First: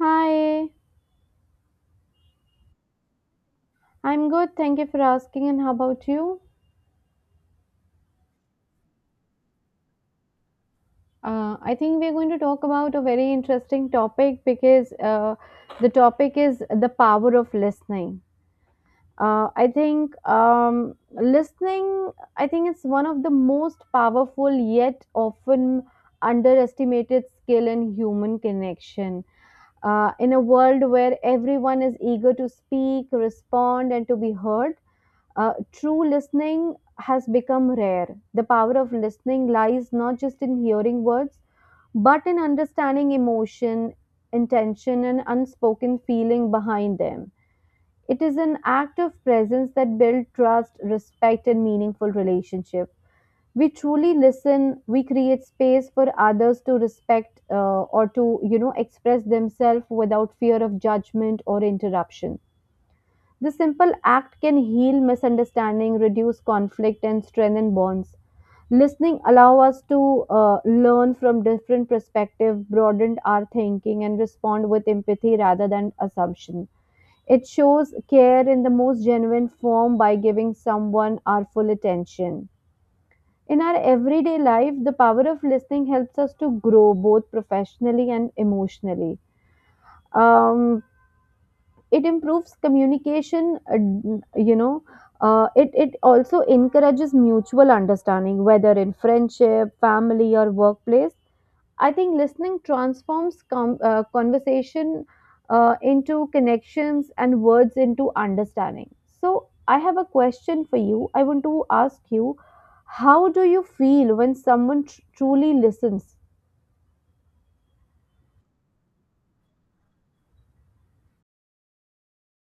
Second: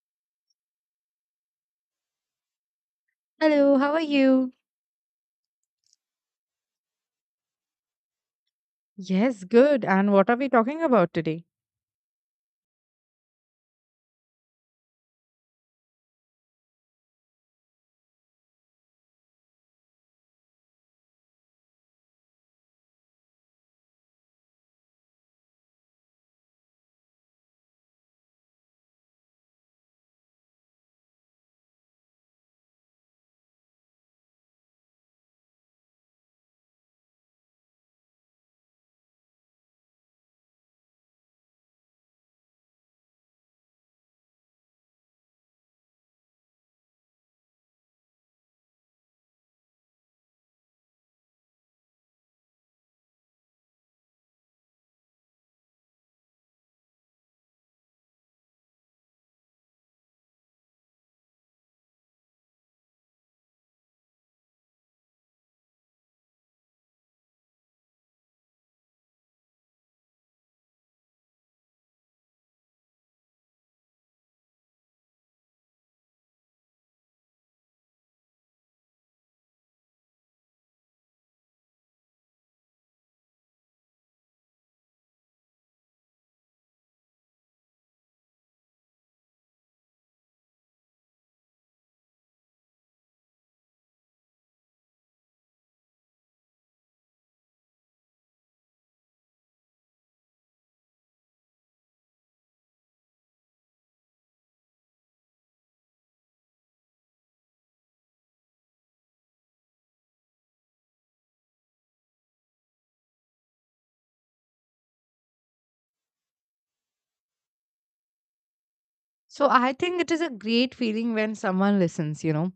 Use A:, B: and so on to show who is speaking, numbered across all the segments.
A: Hi,
B: Hello, how are
A: I'm good.
B: you?
A: Thank you for asking. And how about you?
B: Yes, good. And what are we talking about today?
A: I think we're going to talk about a very interesting topic because the topic is the power of listening. I think listening, I think it's one of the most powerful yet often underestimated skill in human connection. In a world where everyone is eager to speak, respond, and to be heard, true listening has become rare. The power of listening lies not just in hearing words, but in understanding emotion, intention, and unspoken feeling behind them. It is an act of presence that builds trust, respect, and meaningful relationship. We truly listen. We create space for others to respect or to, you know, express themselves without fear of judgment or interruption. This simple act can heal misunderstanding, reduce conflict, and strengthen bonds. Listening allow us to learn from different perspectives, broaden our thinking, and respond with empathy rather than assumption. It shows care in the most genuine form by giving someone our full attention. In our everyday life, the power of listening helps us to grow both professionally and emotionally. Um, it improves communication you know it also encourages mutual understanding, whether in friendship, family, or workplace. I think listening transforms conversation into connections and words into understanding. So I have a question for you. I want to ask you, how do you feel when someone truly listens?
B: So, I think it is a great feeling when someone listens, you know.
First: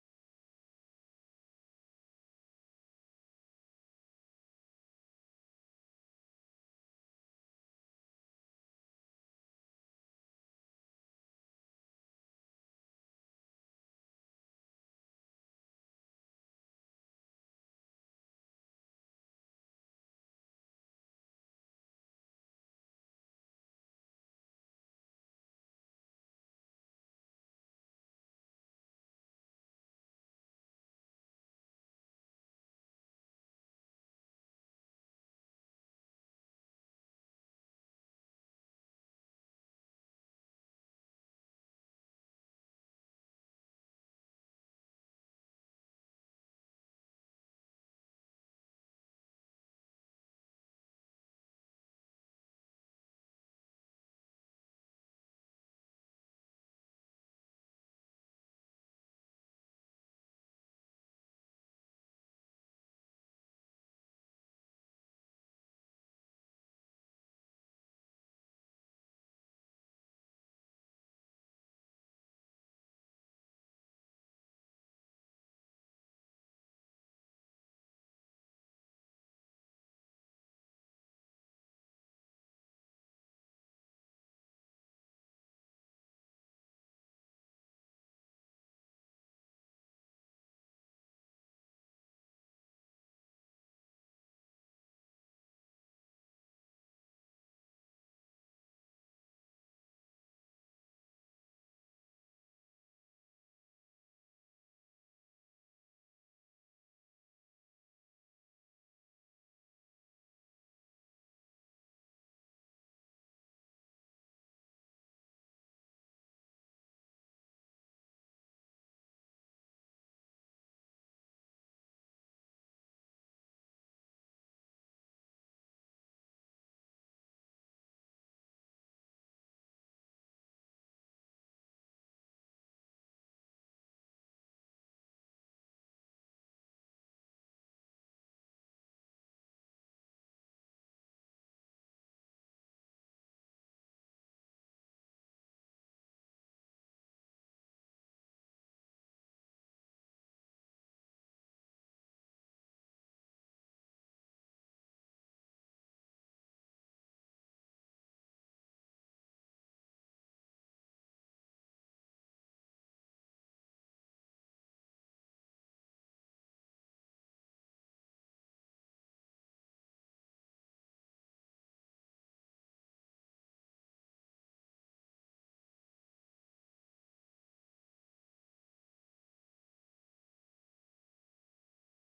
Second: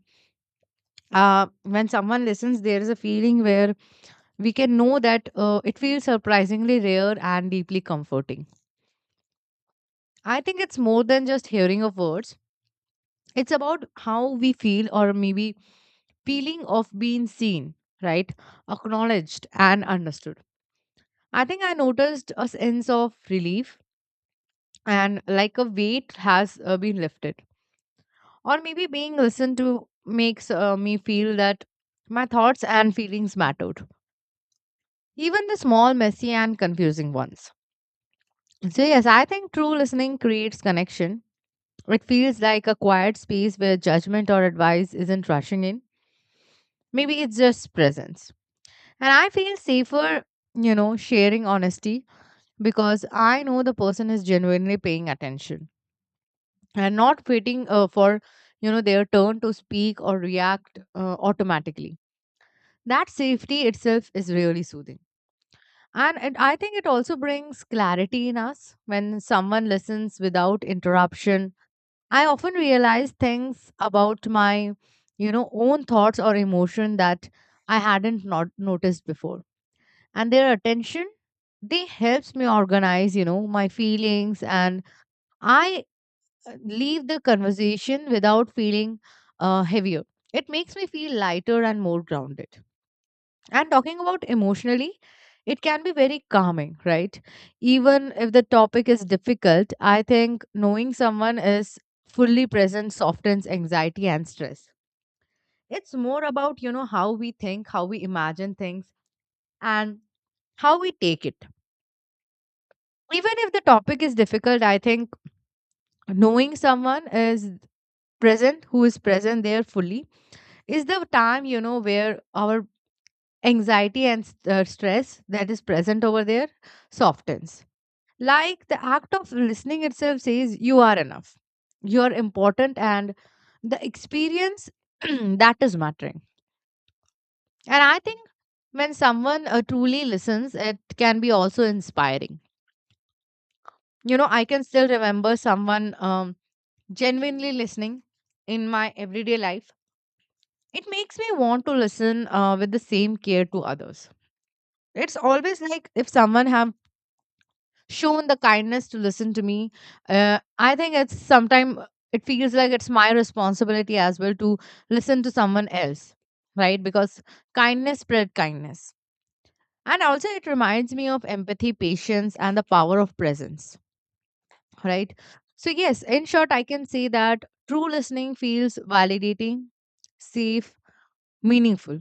B: When someone listens, there is a feeling where we can know that it feels surprisingly rare and deeply comforting. I think it's more than just hearing of words, it's about how we feel, or maybe feeling of being seen, right? Acknowledged and understood. I think I noticed a sense of relief and like a weight has been lifted. Or maybe being listened to makes me feel that my thoughts and feelings mattered, even the small messy and confusing ones. So yes, I think true listening creates connection. It feels like a quiet space where judgment or advice isn't rushing in. Maybe it's just presence, and I feel safer, you know, sharing honesty, because I know the person is genuinely paying attention and not waiting for, you know, their turn to speak or react automatically. That safety itself is really soothing. I think it also brings clarity in us when someone listens without interruption. I often realize things about my, you know, own thoughts or emotion that I hadn't not noticed before. And their attention, they helps me organize, you know, my feelings, and I leave the conversation without feeling heavier. It makes me feel lighter and more grounded. And talking about emotionally, it can be very calming, right? Even if the topic is difficult, I think knowing someone is fully present softens anxiety and stress. It's more about, you know, how we think, how we imagine things, and how we take it. Even if the topic is difficult, I think knowing someone is present, who is present there fully, is the time, you know, where our anxiety and stress that is present over there softens. Like the act of listening itself says, you are enough, you're important, and the experience that is mattering. And I think when someone truly listens, it can be also inspiring. You know, I can still remember someone genuinely listening in my everyday life. It makes me want to listen with the same care to others. It's always like, if someone have shown the kindness to listen to me, I think it's sometime it feels like it's my responsibility as well to listen to someone else, right? Because kindness spread kindness. And also it reminds me of empathy, patience, and the power of presence, right? So yes, in short, I can say that true listening feels validating, safe, meaningful.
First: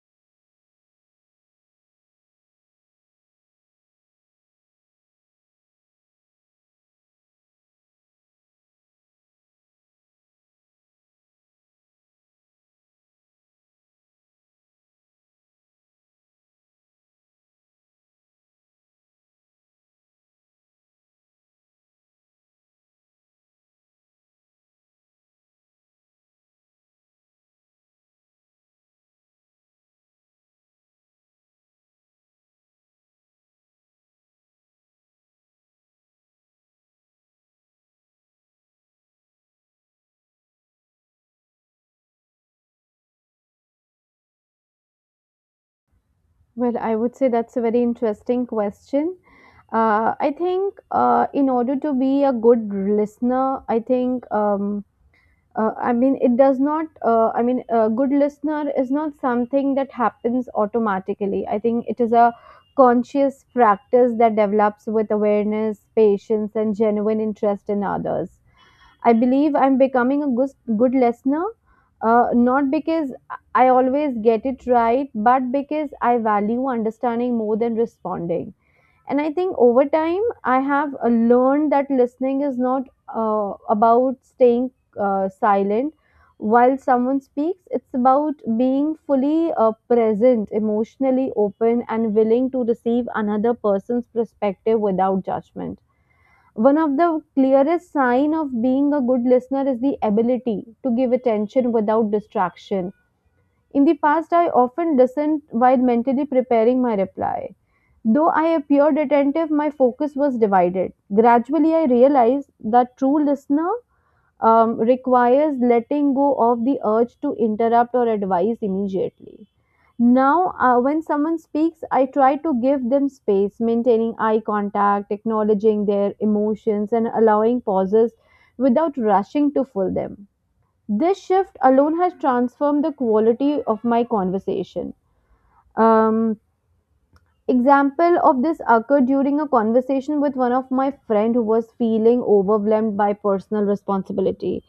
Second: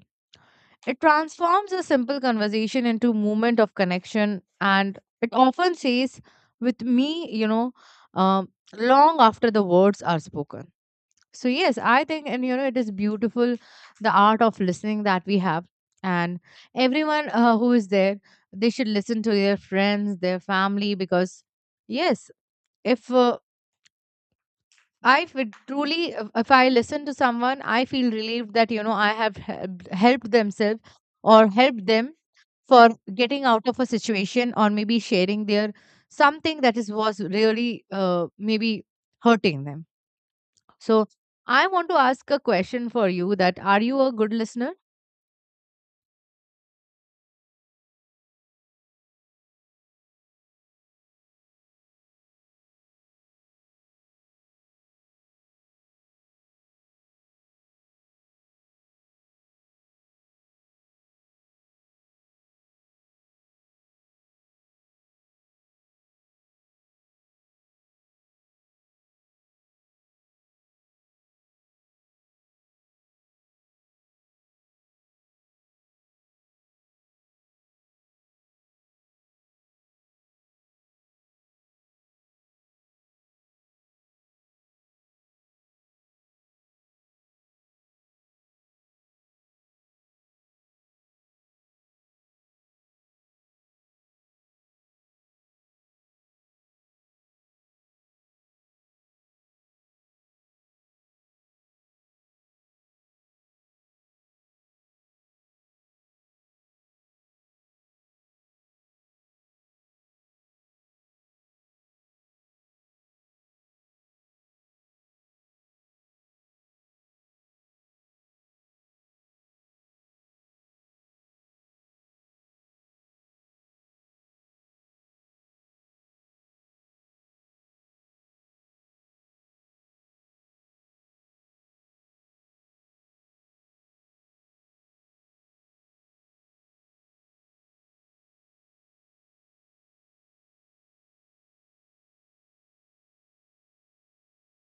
B: It transforms a simple conversation into a moment of connection, and it often stays with me, you know, um, long after the words are spoken. So yes, I think, and you know, it is beautiful, the art of listening that we have, and everyone who is there, they should listen to their friends, their family, because yes, if I feel truly, if I listen to someone, I feel relieved that, you know, I have helped themselves, or helped them, for getting out of a situation or maybe sharing their something that is was really maybe hurting them. So I want to ask a question for you, that are you a good listener?
A: Well, I would say that's a very interesting question. I think in order to be a good listener, I think I mean, a good listener is not something that happens automatically. I think it is a conscious practice that develops with awareness, patience, and genuine interest in others. I believe I'm becoming a good listener, not because I always get it right, but because I value understanding more than responding. And I think over time, I have learned that listening is not about staying silent while someone speaks. It's about being fully present, emotionally open, and willing to receive another person's perspective without judgment. One of the clearest sign of being a good listener is the ability to give attention without distraction. In the past, I often listened while mentally preparing my reply. Though I appeared attentive, my focus was divided. Gradually, I realized that true listener requires letting go of the urge to interrupt or advise immediately. Now, when someone speaks, I try to give them space, maintaining eye contact, acknowledging their emotions, and allowing pauses without rushing to fill them. This shift alone has transformed the quality of my conversation. Um, Example of this occurred during a conversation with one of my friend who was feeling overwhelmed by personal responsibility.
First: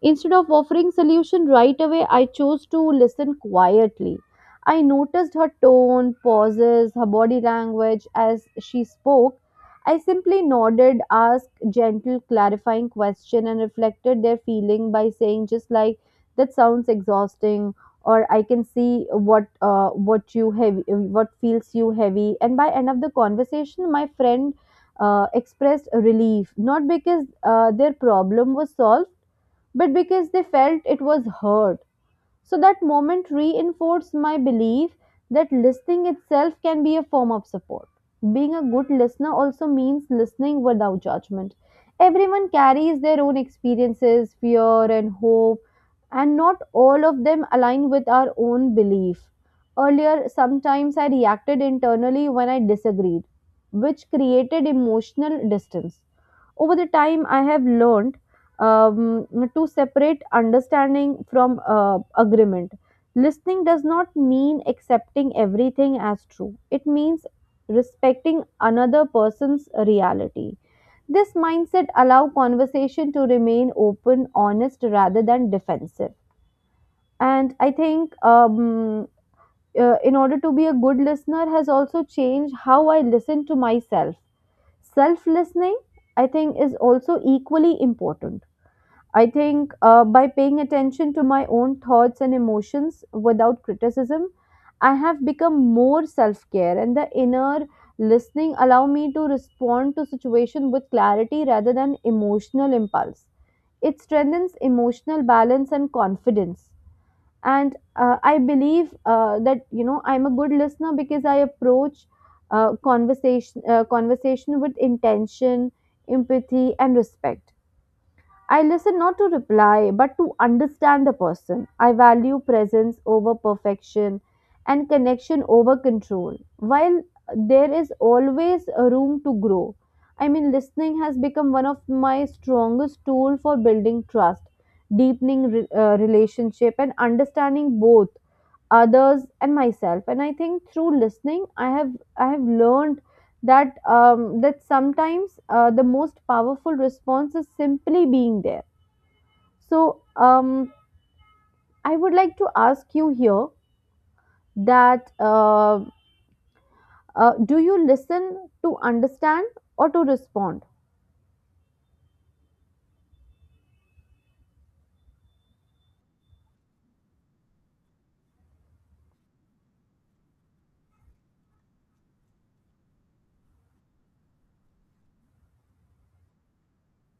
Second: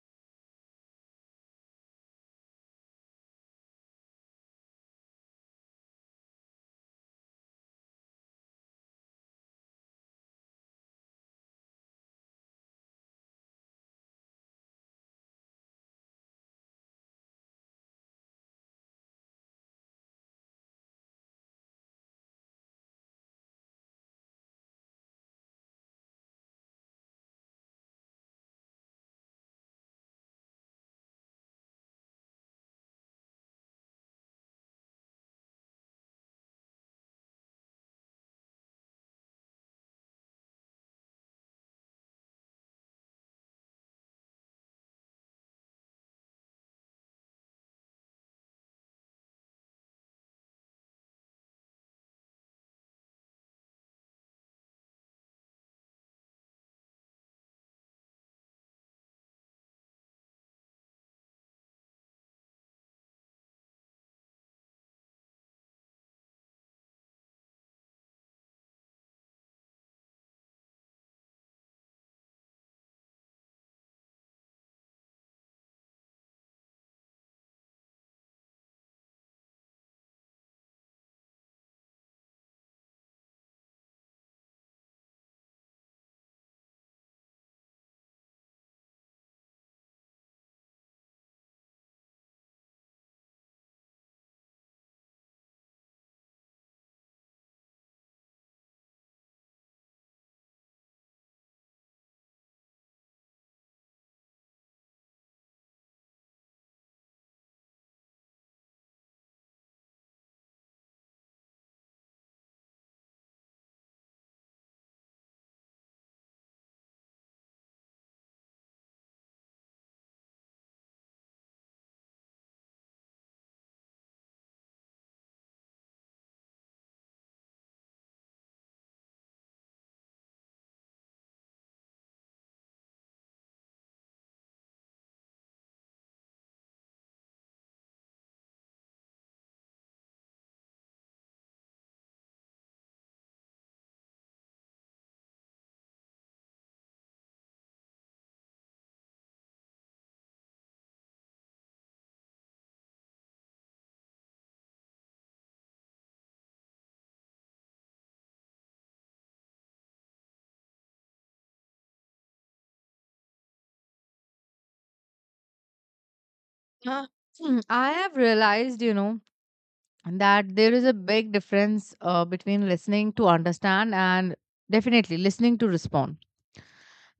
A: Instead of offering solution right away, I chose to listen quietly. I noticed her tone, pauses, her body language as she spoke. I simply nodded, asked gentle clarifying question, and reflected their feeling by saying just like that sounds exhausting or I can see what feels you heavy. And by end of the conversation, my friend expressed relief, not because their problem was solved, but because they felt it was heard. So that moment reinforced my belief that listening itself can be a form of support. Being a good listener also means listening without judgment. Everyone carries their own experiences, fear, and hope, and not all of them align with our own belief. Earlier, sometimes I reacted internally when I disagreed, which created emotional distance over the time. I have learned um, to separate understanding from agreement. Listening does not mean accepting everything as true. It means respecting another person's reality. This mindset allows conversation to remain open, honest, rather than defensive. And I think in order to be a good listener has also changed how I listen to myself. Self listening, I think, is also equally important. I think by paying attention to my own thoughts and emotions without criticism, I have become more self care, and the inner listening allow me to respond to situation with clarity rather than emotional impulse. It strengthens emotional balance and confidence. And I believe that, you know, I'm a good listener because I approach conversation with intention, empathy, and respect. I listen not to reply, but to understand the person. I value presence over perfection and connection over control. While there is always a room to grow, I mean, listening has become one of my strongest tool for building trust, deepening relationship, and understanding both others and myself. And I think through listening, I have learned that that sometimes the most powerful response is simply being there. So, I would like to ask you here that do you listen to understand or to respond?
B: Uh, I have realized, you know, that there is a big difference between listening to understand and definitely listening to respond.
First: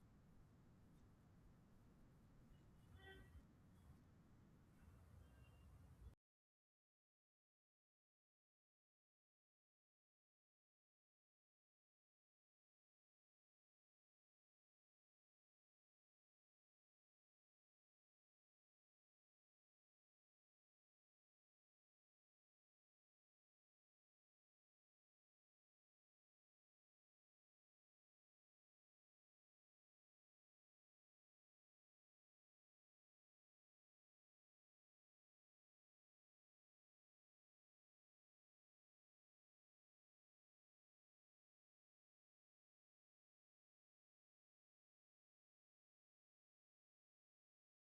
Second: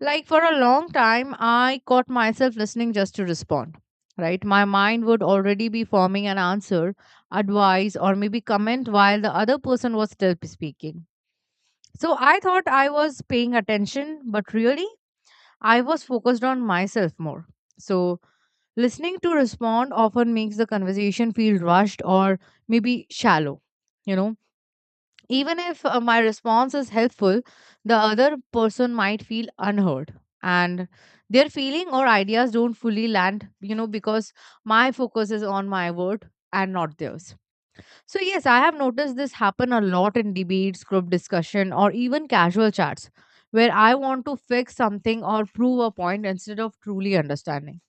B: Like, for a long time, I caught myself listening just to respond. Right? My mind would already be forming an answer, advice, or maybe comment while the other person was still speaking. So I thought I was paying attention, but really, I was focused on myself more. So listening to respond often makes the conversation feel rushed or maybe shallow, you know. Even if my response is helpful, the other person might feel unheard, and their feeling or ideas don't fully land, you know, because my focus is on my word and not theirs. So, yes, I have noticed this happen a lot in debates, group discussion, or even casual chats, where I want to fix something or prove a point instead of truly understanding.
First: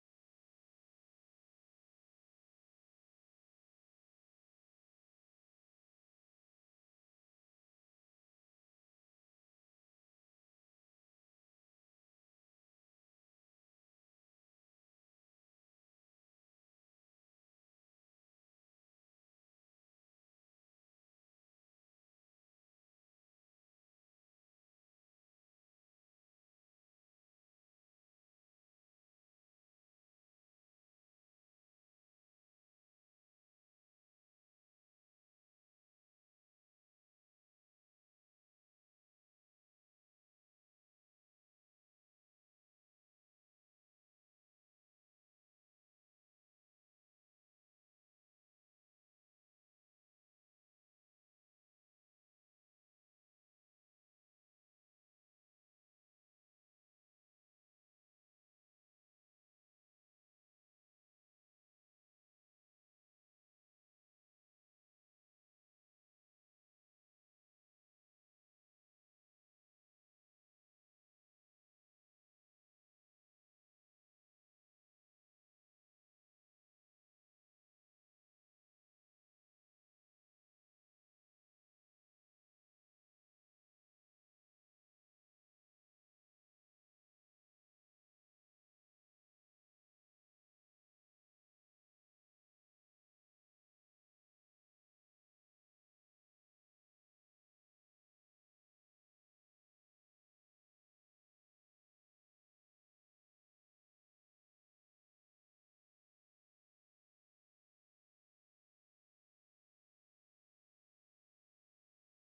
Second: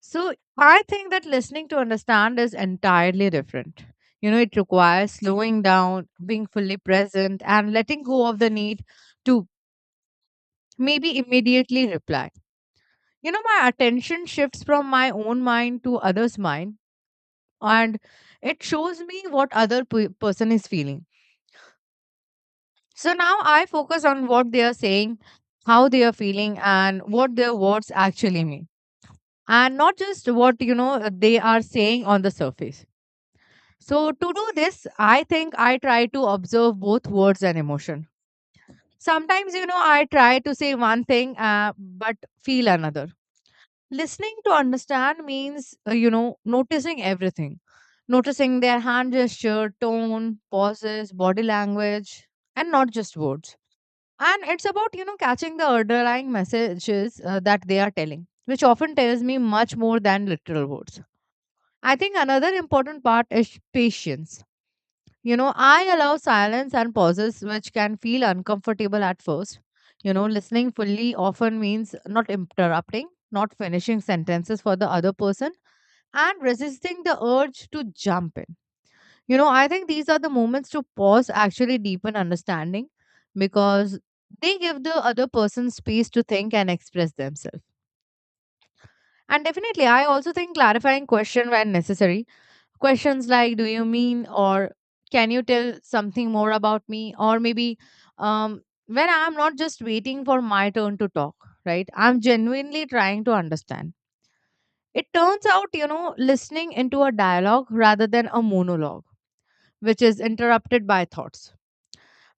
B: So I think that listening to understand is entirely different. You know, it requires slowing down, being fully present, and letting go of the need to maybe immediately reply. You know, my attention shifts from my own mind to others' mind, and it shows me what person is feeling. So now I focus on what they are saying, how they are feeling, and what their words actually mean, and not just what, you know, they are saying on the surface. So, to do this, I think I try to observe both words and emotion. Sometimes, you know, I try to say one thing but feel another. Listening to understand means, you know, noticing everything, noticing their hand gesture, tone, pauses, body language, and not just words. And it's about, you know, catching the underlying messages that they are telling, which often tells me much more than literal words. I think another important part is patience. You know, I allow silence and pauses, which can feel uncomfortable at first. You know, listening fully often means not interrupting, not finishing sentences for the other person, and resisting the urge to jump in. You know, I think these are the moments to pause actually deepen understanding, because they give the other person space to think and express themselves. And definitely, I also think clarifying question when necessary. Questions like, do you mean, or can you tell something more about me? Or maybe um, when I'm not just waiting for my turn to talk, right? I'm genuinely trying to understand. It turns out, you know, listening into a dialogue rather than a monologue, which is interrupted by thoughts.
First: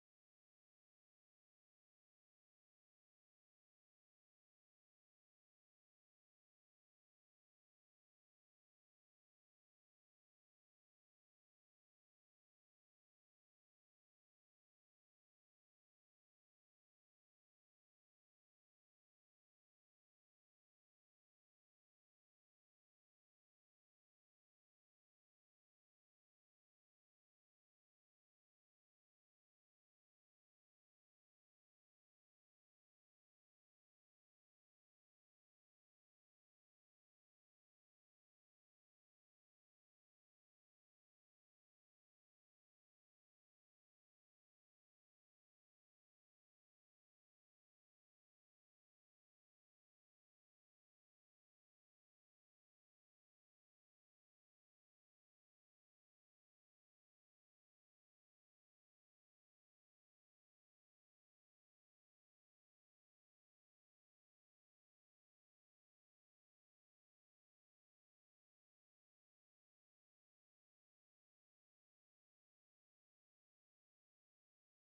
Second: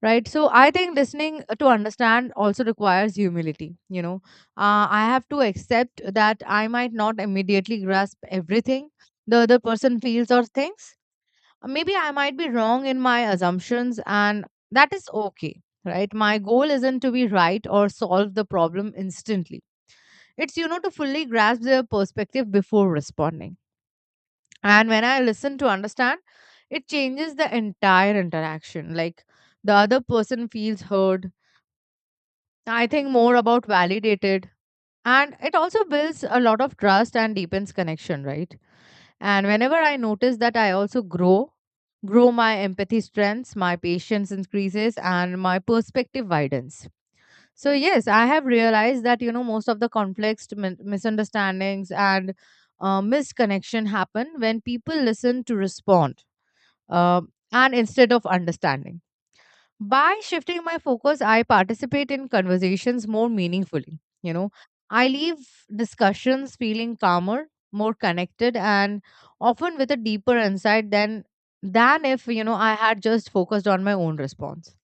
B: Right. So I think listening to understand also requires humility. You know, I have to accept that I might not immediately grasp everything the other person feels or thinks. Maybe I might be wrong in my assumptions, and that is okay, right? My goal isn't to be right or solve the problem instantly. It's, you know, to fully grasp their perspective before responding. And when I listen to understand, it changes the entire interaction. Like, the other person feels heard, I think more about validated, and it also builds a lot of trust and deepens connection, right? And whenever I notice that I also grow, grow my empathy strengths, my patience increases, and my perspective widens. So, yes, I have realized that, you know, most of the conflicts, misunderstandings, and missed connection happen when people listen to respond, uh, and instead of understanding. By shifting my focus, I participate in conversations more meaningfully. You know, I leave discussions feeling calmer, more connected, and often with a deeper insight than if, you know, I had just focused on my own response.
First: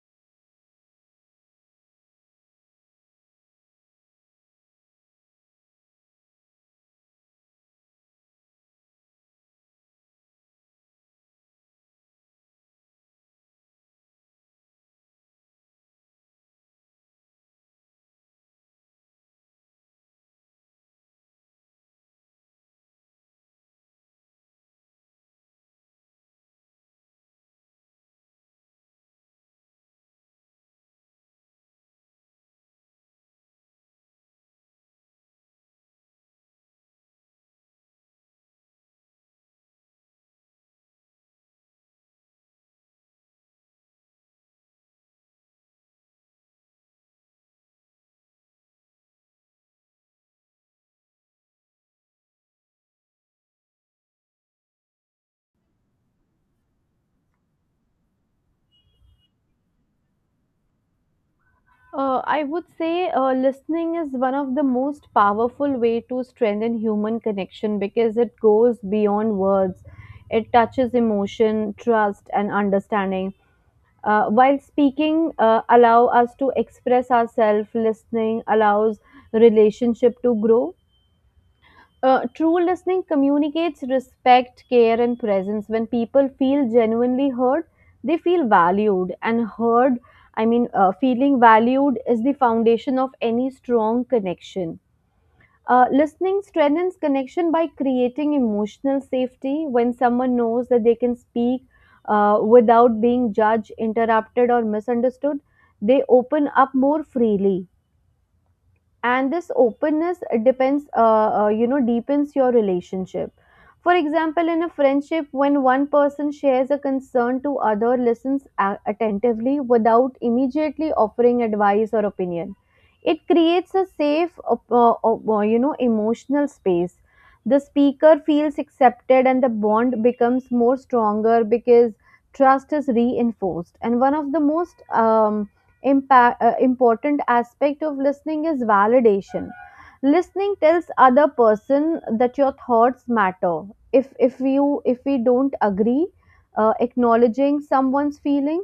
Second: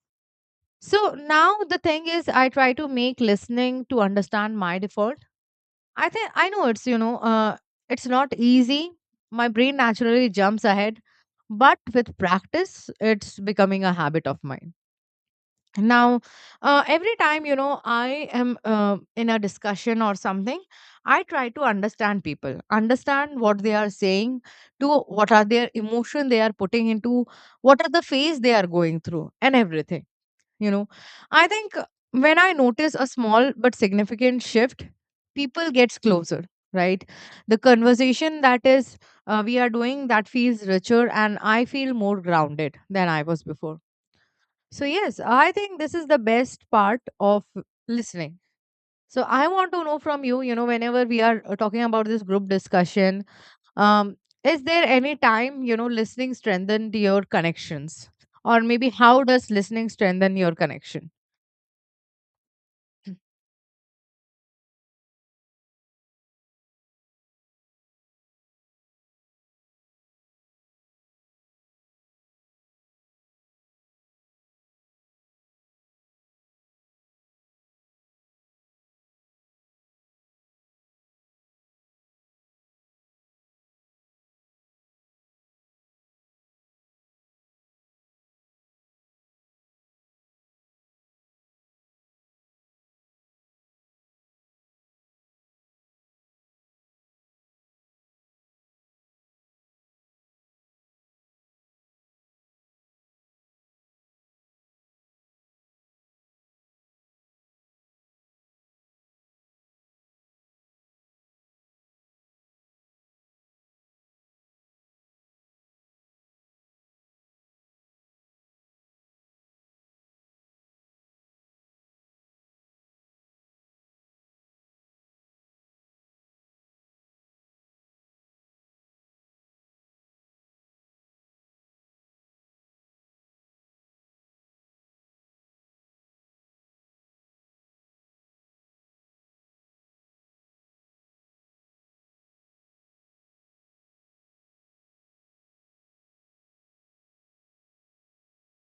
B: So now the thing is, I try to make listening to understand my default. I think I know it's, you know, it's not easy. My brain naturally jumps ahead, but with practice, it's becoming a habit of mine now. Every time, you know, I am in a discussion or something, I try to understand people, understand what they are saying, to what are their emotion they are putting into, what are the phase they are going through, and everything, you know. I think when I notice a small but significant shift, people gets closer, right? The conversation that is, we are doing, that feels richer, and I feel more grounded than I was before. So, yes, I think this is the best part of listening. So, I want to know from you, you know, whenever we are talking about this group discussion, um, is there any time, you know, listening strengthened your connections? Or maybe how does listening strengthen your connection?
A: I would say
B: Mm.
A: listening is one of the most powerful way to strengthen human connection because it goes beyond words. It touches emotion, trust, and understanding. While speaking allow us to express ourselves, listening allows relationship to grow. True listening communicates respect, care, and presence. When people feel genuinely heard, they feel valued. And heard, I mean, feeling valued is the foundation of any strong connection. Listening strengthens connection by creating emotional safety when someone knows that they can speak without being judged, interrupted, or misunderstood. They open up more freely, and this openness depends you know, deepens your relationship. For example, in a friendship, when one person shares a concern to other, listens attentively without immediately offering advice or opinion, it creates a safe you know, emotional space. The speaker feels accepted, and the bond becomes more stronger because trust is reinforced. And one of the most important aspect of listening is validation. Listening tells other person that your thoughts matter. If if you if we don't agree, acknowledging someone's feeling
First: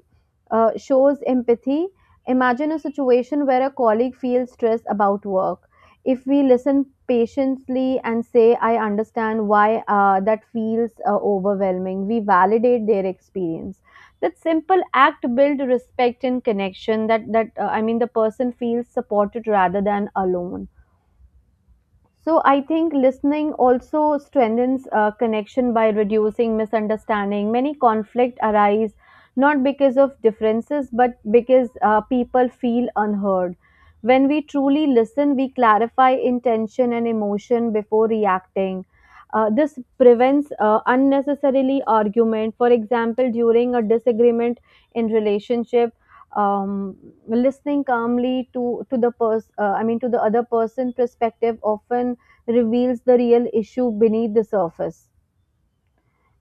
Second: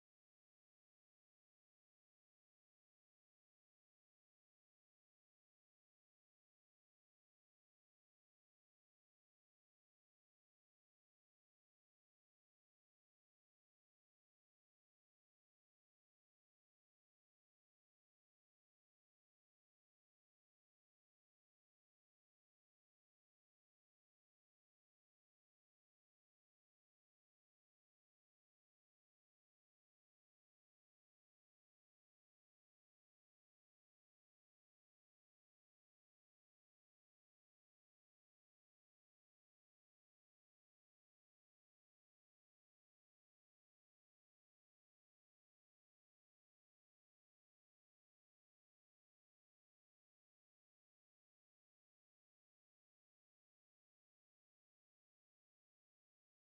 A: shows empathy. Imagine a situation where a colleague feels stressed about work. If we listen patiently and say I understand why that feels overwhelming, we validate their experience. That simple act build respect and connection. That that I mean, the person feels supported rather than alone. So I think listening also strengthens connection by reducing misunderstanding. Many conflict arise not because of differences, but because people feel unheard. When we truly listen, we clarify intention and emotion before reacting. This prevents unnecessarily argument. For example, during a disagreement in relationship, um, listening calmly to the person, I mean, to the other person perspective, often reveals the real issue beneath the surface.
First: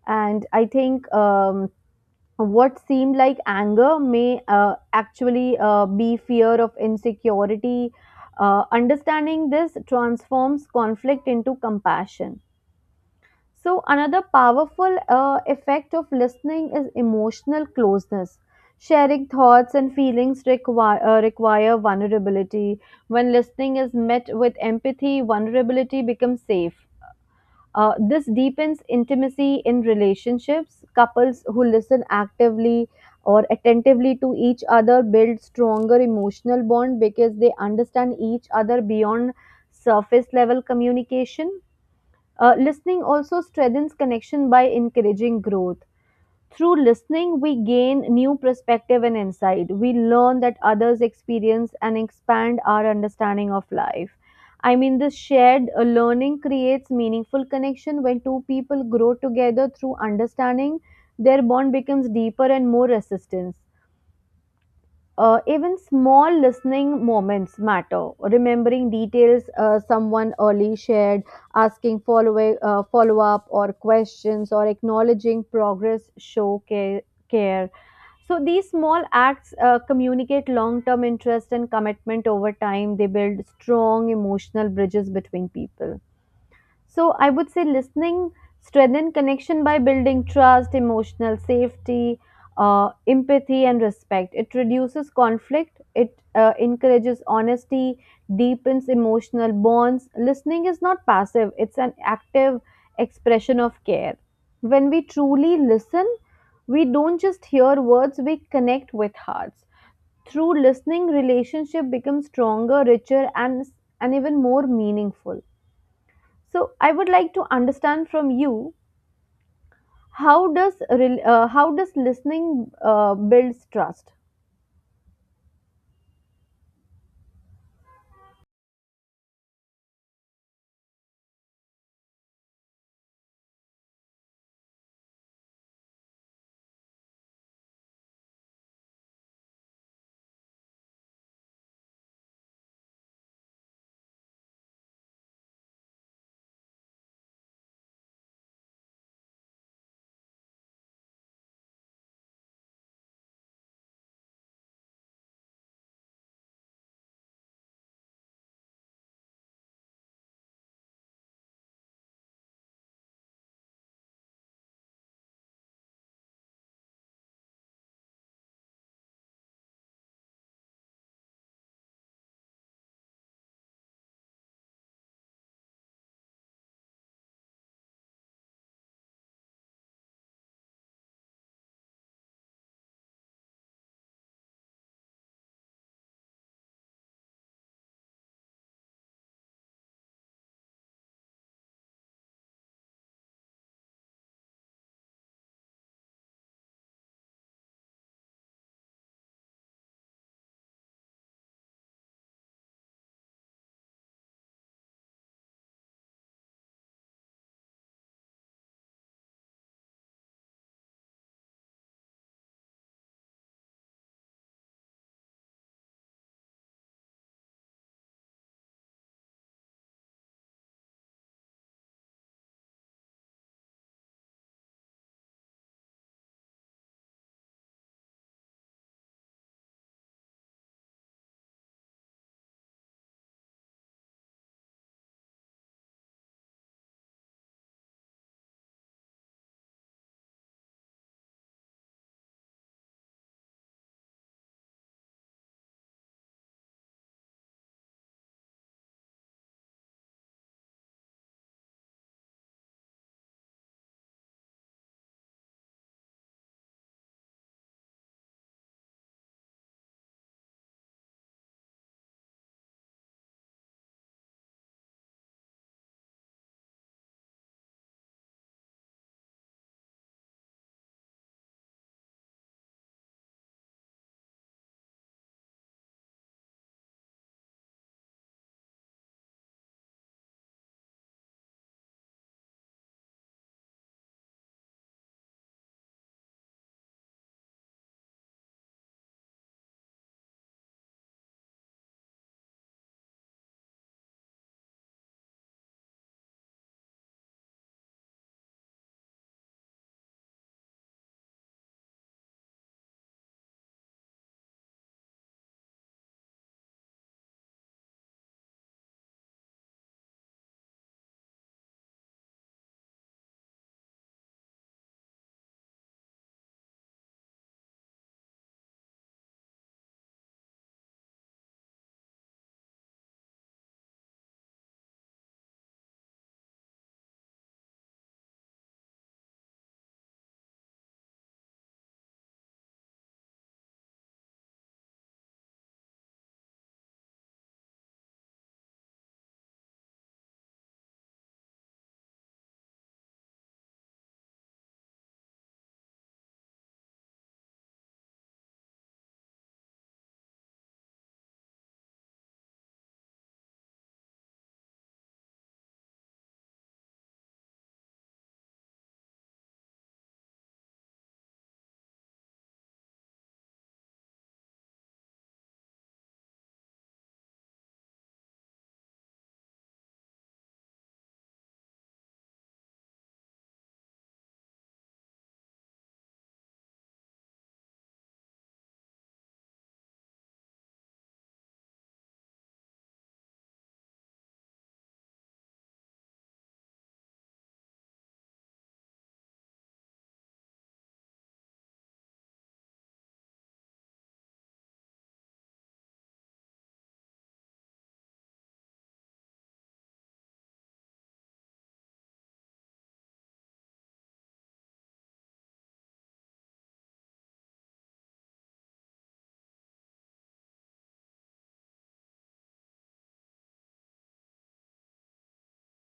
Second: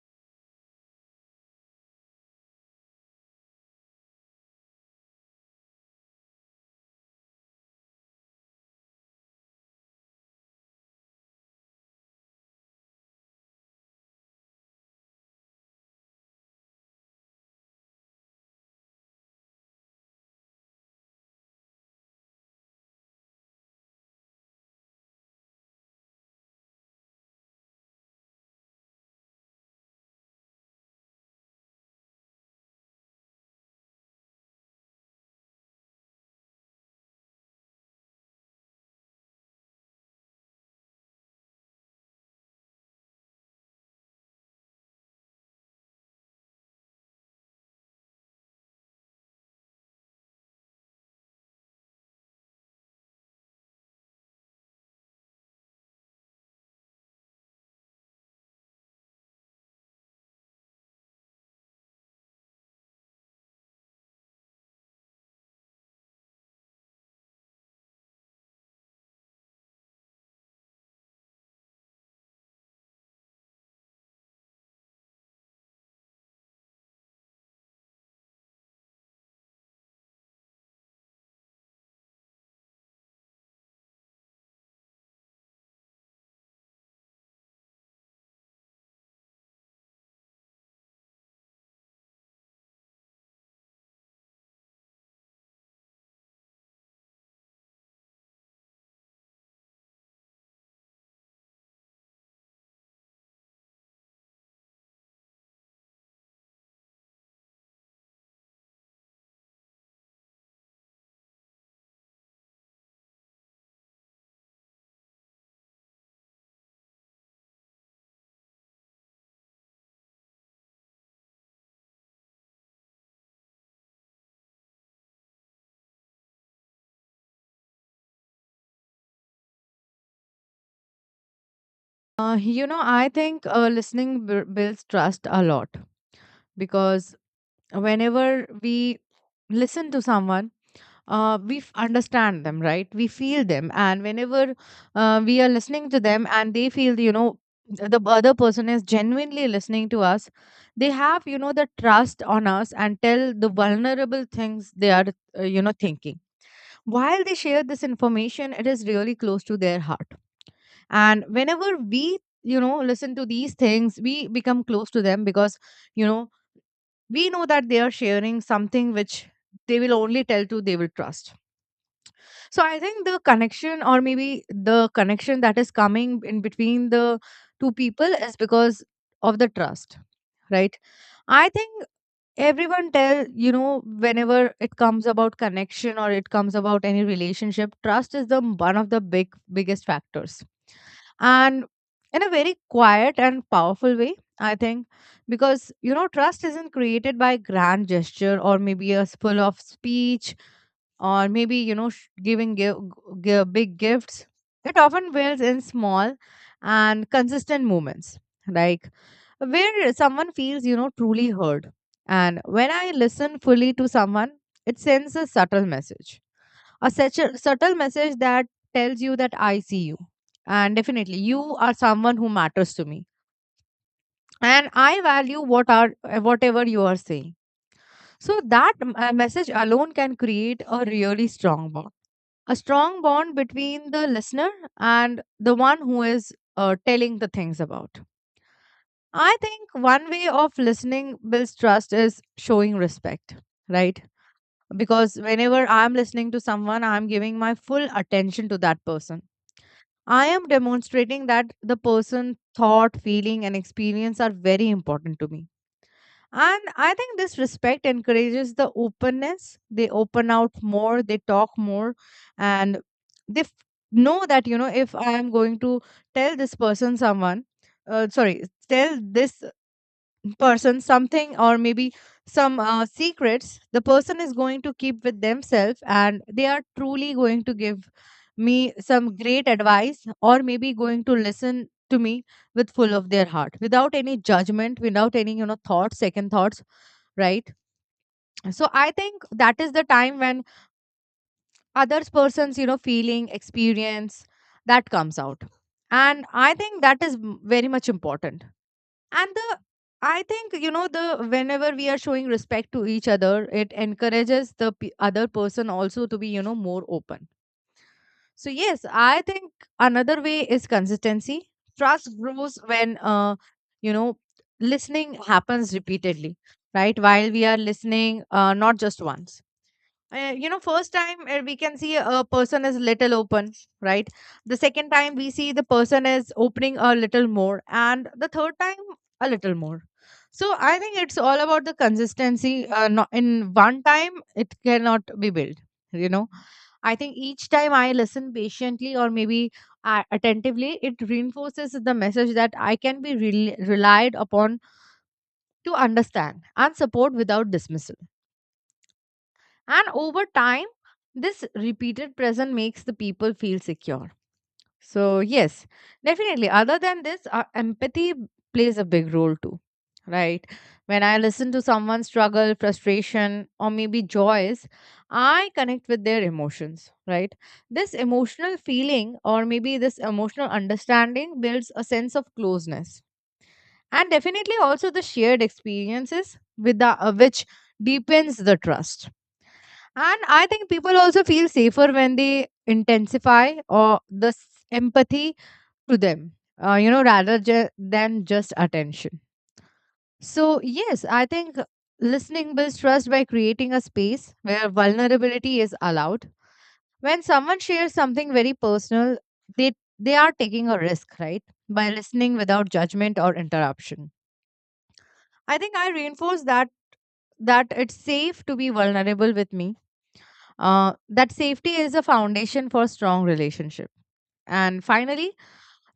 A: And I think what seemed like anger may actually be fear of insecurity. Understanding this transforms conflict into compassion. So, another powerful effect of listening is emotional closeness. Sharing thoughts and feelings require vulnerability. When listening is met with empathy, vulnerability becomes safe. This deepens intimacy in relationships. Couples who listen actively or attentively to each other build stronger emotional bond because they understand each other beyond surface level communication. Listening also strengthens connection by encouraging growth. Through listening, we gain new perspective and insight. We learn that others experience and expand our understanding of life. I mean, this shared learning creates meaningful connection. When two people grow together through understanding, their bond becomes deeper and more resistance. Even small listening moments matter. Remembering details someone early shared, asking follow up or questions, or acknowledging progress show care. So these small acts communicate long term interest and commitment over time. They build strong emotional bridges between people. So I would say listening strengthen connection by building trust, emotional safety, empathy, and respect. It reduces conflict. It encourages honesty, deepens emotional bonds. Listening is not passive; it's an active expression of care. When we truly listen, we don't just hear words; we connect with hearts. Through listening, relationship becomes stronger, richer, and even more meaningful. So I would like to understand from you, how does how does listening builds trust?
B: You know, I think listening builds trust a lot, because whenever we listen to someone, we understand them, right? We feel them. And whenever we are listening to them and they feel, you know, the other person is genuinely listening to us, they have, you know, the trust on us and tell the vulnerable things they are, you know, thinking. While they share this information, it is really close to their heart, and whenever we listen to these things we become close to them because you know we know that they are sharing something which they will only tell to they will trust. So I think the connection, or maybe the connection that is coming in between the two people, is because of the trust, right? I think everyone tell you know whenever it comes about connection or it comes about any relationship, trust is the one of the big biggest factors, and in a very quiet and powerful way, I think, because trust isn't created by grand gesture or maybe a spill of speech, or maybe big gifts. It often builds in small and consistent moments, like where someone feels truly heard. And when I listen fully to someone, it sends a subtle message, a such a subtle message that tells you that I see you, and definitely you are someone who matters to me, and I value whatever you are saying. So that message alone can create a really strong bond, a strong bond between the listener and the one who is telling the things about. I think one way of listening builds trust is showing respect, right? Because whenever I'm listening to someone, I'm giving my full attention to that person. I am demonstrating that the person, thought, feeling, and experience are very important to me. And I think this respect encourages the openness. They open out more, they talk more, and they f- know that, you know, if I am going to tell this person someone, tell this person something, or maybe some secrets, the person is going to keep with themselves, and they are truly going to give me some great advice, or maybe going to listen to me with full of their heart, without any judgment, without any you know thoughts second thoughts, right? So I think that is the time when others persons you know feeling, experience, that comes out. And I think that is very much important. And the I think you know the whenever we are showing respect to each other, it encourages the other person also to be, you know, more open. So, yes, I think another way is consistency. Trust grows when you know listening happens repeatedly, right? While we are listening, not just once. First time, we can see a person is little open, right? The second time we see the person is opening a little more, and the third time a little more. So I think it's all about the consistency. Not in one time it cannot be built, you know. I think each time I listen patiently, or maybe attentively, it reinforces the message that I can be rel relied upon to understand and support without dismissal. And over time, this repeated present makes the people feel secure. So, yes, definitely. Other than this, empathy plays a big role too, right? When I listen to someone's struggle, frustration, or maybe joys, I connect with their emotions, right? This emotional feeling, or maybe this emotional understanding, builds a sense of closeness. And definitely also the shared experiences with the, which deepens the trust. And I think people also feel safer when they intensify or the empathy to them, you know, rather than just attention. So, yes, I think listening builds trust by creating a space where vulnerability is allowed. When someone shares something very personal, they they are taking a risk, right? By listening without judgment or interruption, I think I reinforce that it's safe to be vulnerable with me. That safety is a foundation for strong relationship. And finally,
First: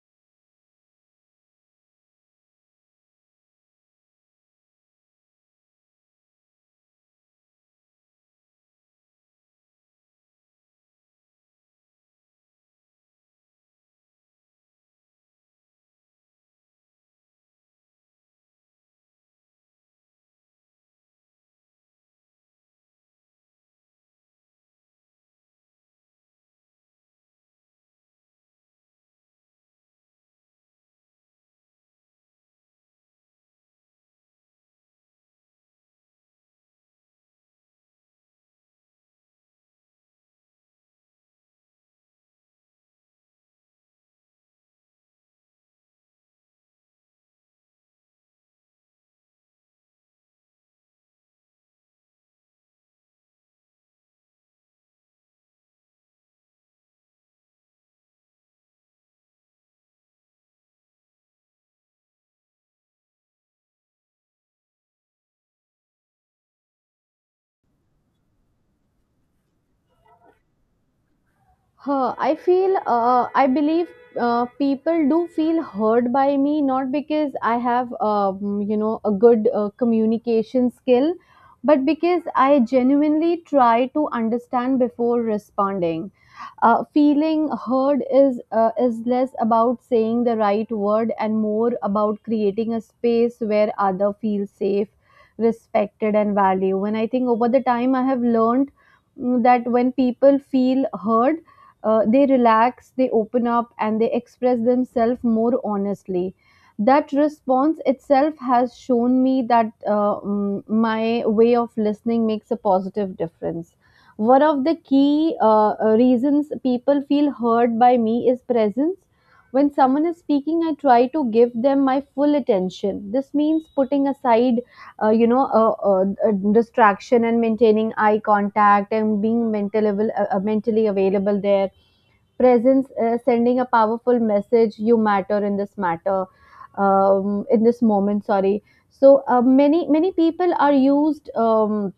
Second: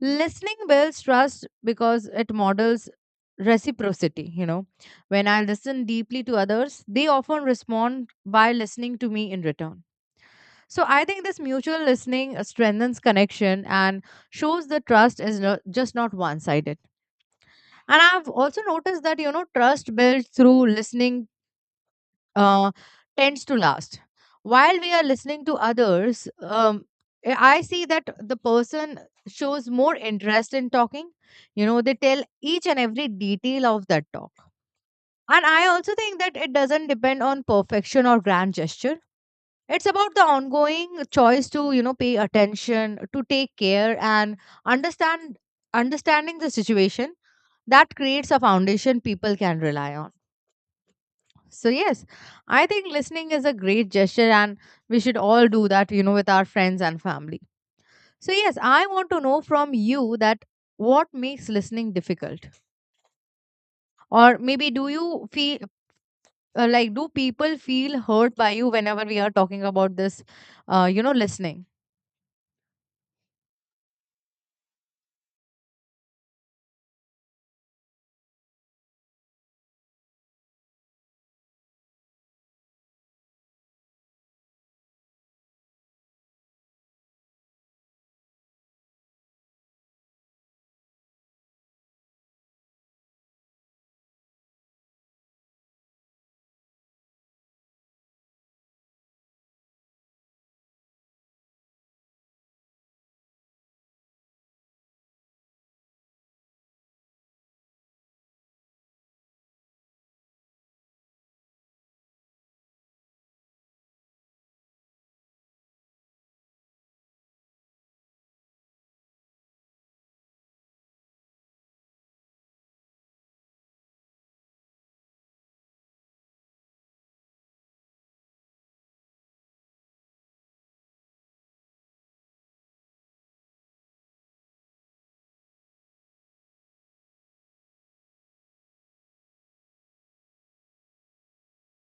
B: listening builds trust because it models reciprocity. You know, when I listen deeply to others, they often respond by listening to me in return. So I think this mutual listening strengthens connection and shows the trust is not, just not one sided. And I've also noticed that, you know, trust built through listening uh, tends to last. While we are listening to others, I see that the person shows more interest in talking. You know, they tell each and every detail of that talk. And I also think that it doesn't depend on perfection or grand gesture. It's about the ongoing choice to, you know, pay attention, to take care, and understand understanding the situation that creates a foundation people can rely on. So, yes, I think listening is a great gesture, and we should all do that, you know, with our friends and family. So, yes, I want to know from you that what makes listening difficult? Or maybe do you feel, like, do people feel hurt by you whenever we are talking about this, you know, listening?
A: Huh, I feel, I believe people do feel heard by me, not because I have, you know, a good communication skill, but because I genuinely try to understand before responding. Feeling heard is less about saying the right word and more about creating a space where other feel safe, respected, and valued. And I think over the time, I have learned that when people feel heard they relax, they open up, and they express themselves more honestly. That response itself has shown me that my way of listening makes a positive difference. One of the key reasons people feel heard by me is presence. When someone is speaking, I try to give them my full attention. This means putting aside, you know, a distraction and maintaining eye contact and being mentally available there. Presence sending a powerful message: you matter in this matter. In this moment, sorry. So many many people are used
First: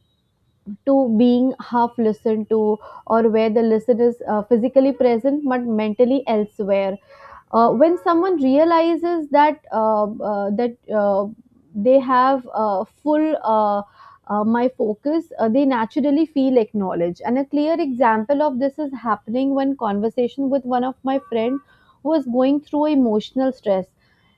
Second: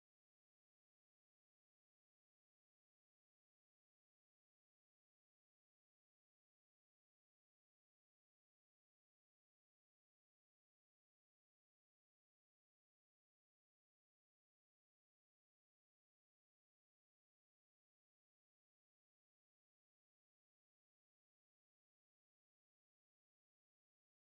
A: to being half listened to, or where the listener is physically present but mentally elsewhere. When someone realizes that that they have full my focus, they naturally feel acknowledged. And a clear example of this is happening when conversation with one of my friend who was going through emotional stress.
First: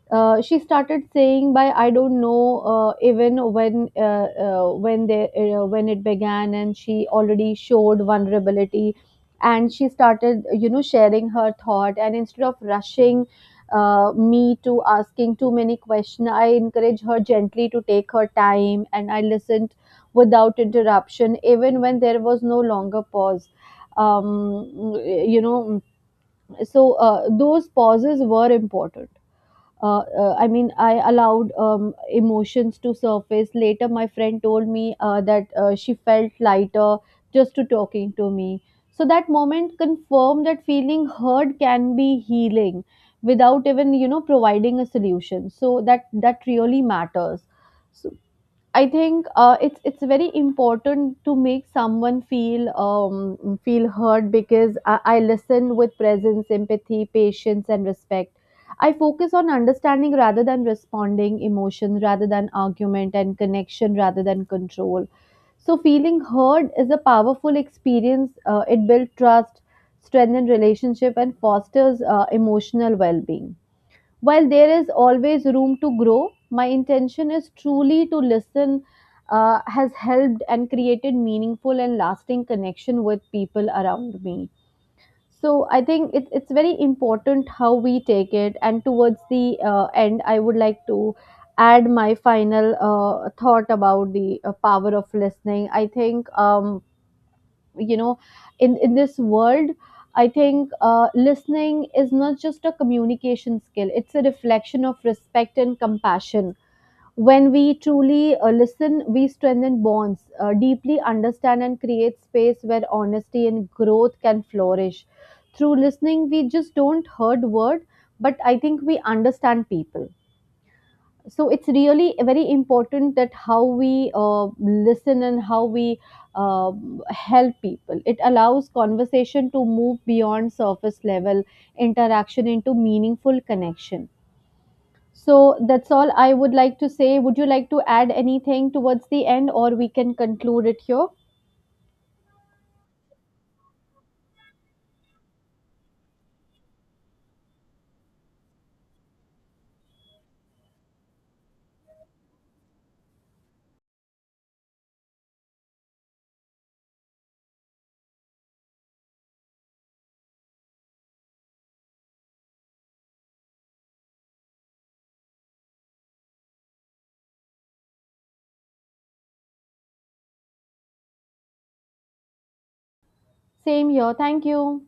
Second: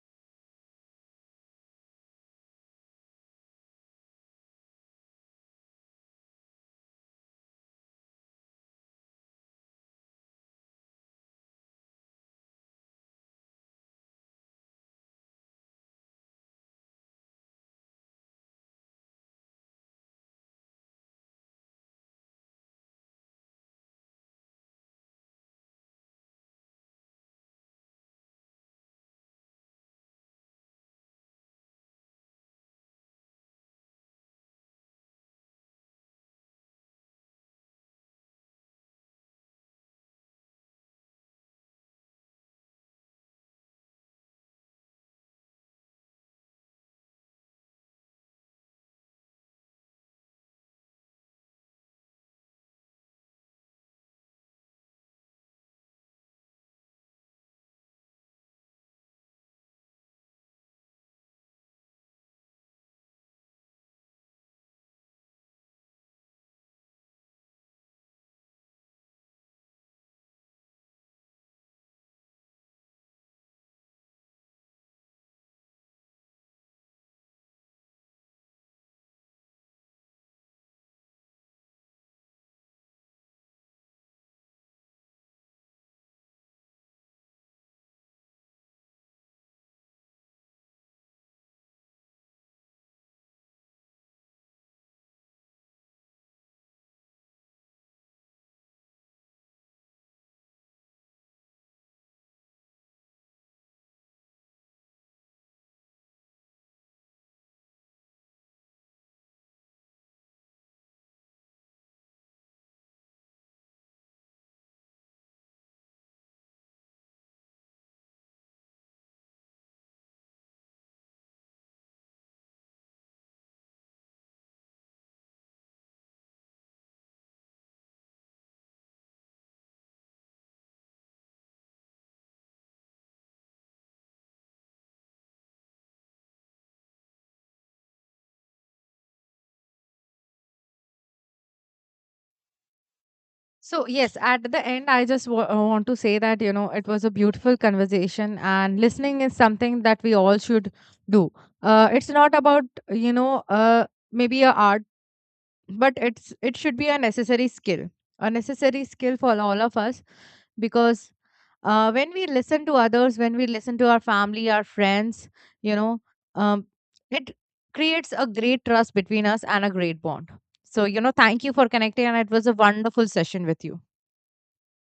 A: She started saying by I don't know even when they when it began, and she already showed vulnerability, and she started, you know, sharing her thought, and instead of rushing me to asking too many questions, I encourage her gently to take her time, and I listened without interruption even when there was no longer pause. um, you know, so those pauses were important. I mean, I allowed emotions to surface. Later, my friend told me that she felt lighter just to talking to me. So that moment confirmed that feeling heard can be healing without even, you know, providing a solution. So that really matters. So I think it's very important to make someone feel feel heard because I listen with presence, empathy, patience, and respect. I focus on understanding rather than responding, emotion rather than argument, and connection rather than control. So feeling heard is a powerful experience. It builds trust, strengthens relationship, and fosters emotional well-being. While there is always room to grow, my intention is truly to listen has helped and created meaningful and lasting connection with people around me. So I think it's very important how we take it. And towards the end, I would like to add my final thought about the power of listening. I think you know, in this world, I think listening is not just a communication skill. It's a reflection of respect and compassion. When we truly listen, we strengthen bonds, deeply understand, and create space where honesty and growth can flourish. Through listening, we just don't hurt word, but I think we understand people. So it's really very important that how we listen and how we uh, help people. It allows conversation to move beyond surface level interaction into meaningful connection. So that's all I would like to say. Would you like to add anything towards the end, or we can conclude it here?
B: So, yes, at the end, I just want to say that, you know, it was a beautiful conversation, and listening is something that we all should do. It's not about, you know, uh, maybe a art, but it should be a necessary skill, a necessary skill for all of us. Because when we listen to others, when we listen to our family, our friends, you know, um, it creates a great trust between us and a great bond. So, you know, thank you for connecting, and it was a wonderful session with you.
A: Same here, thank you.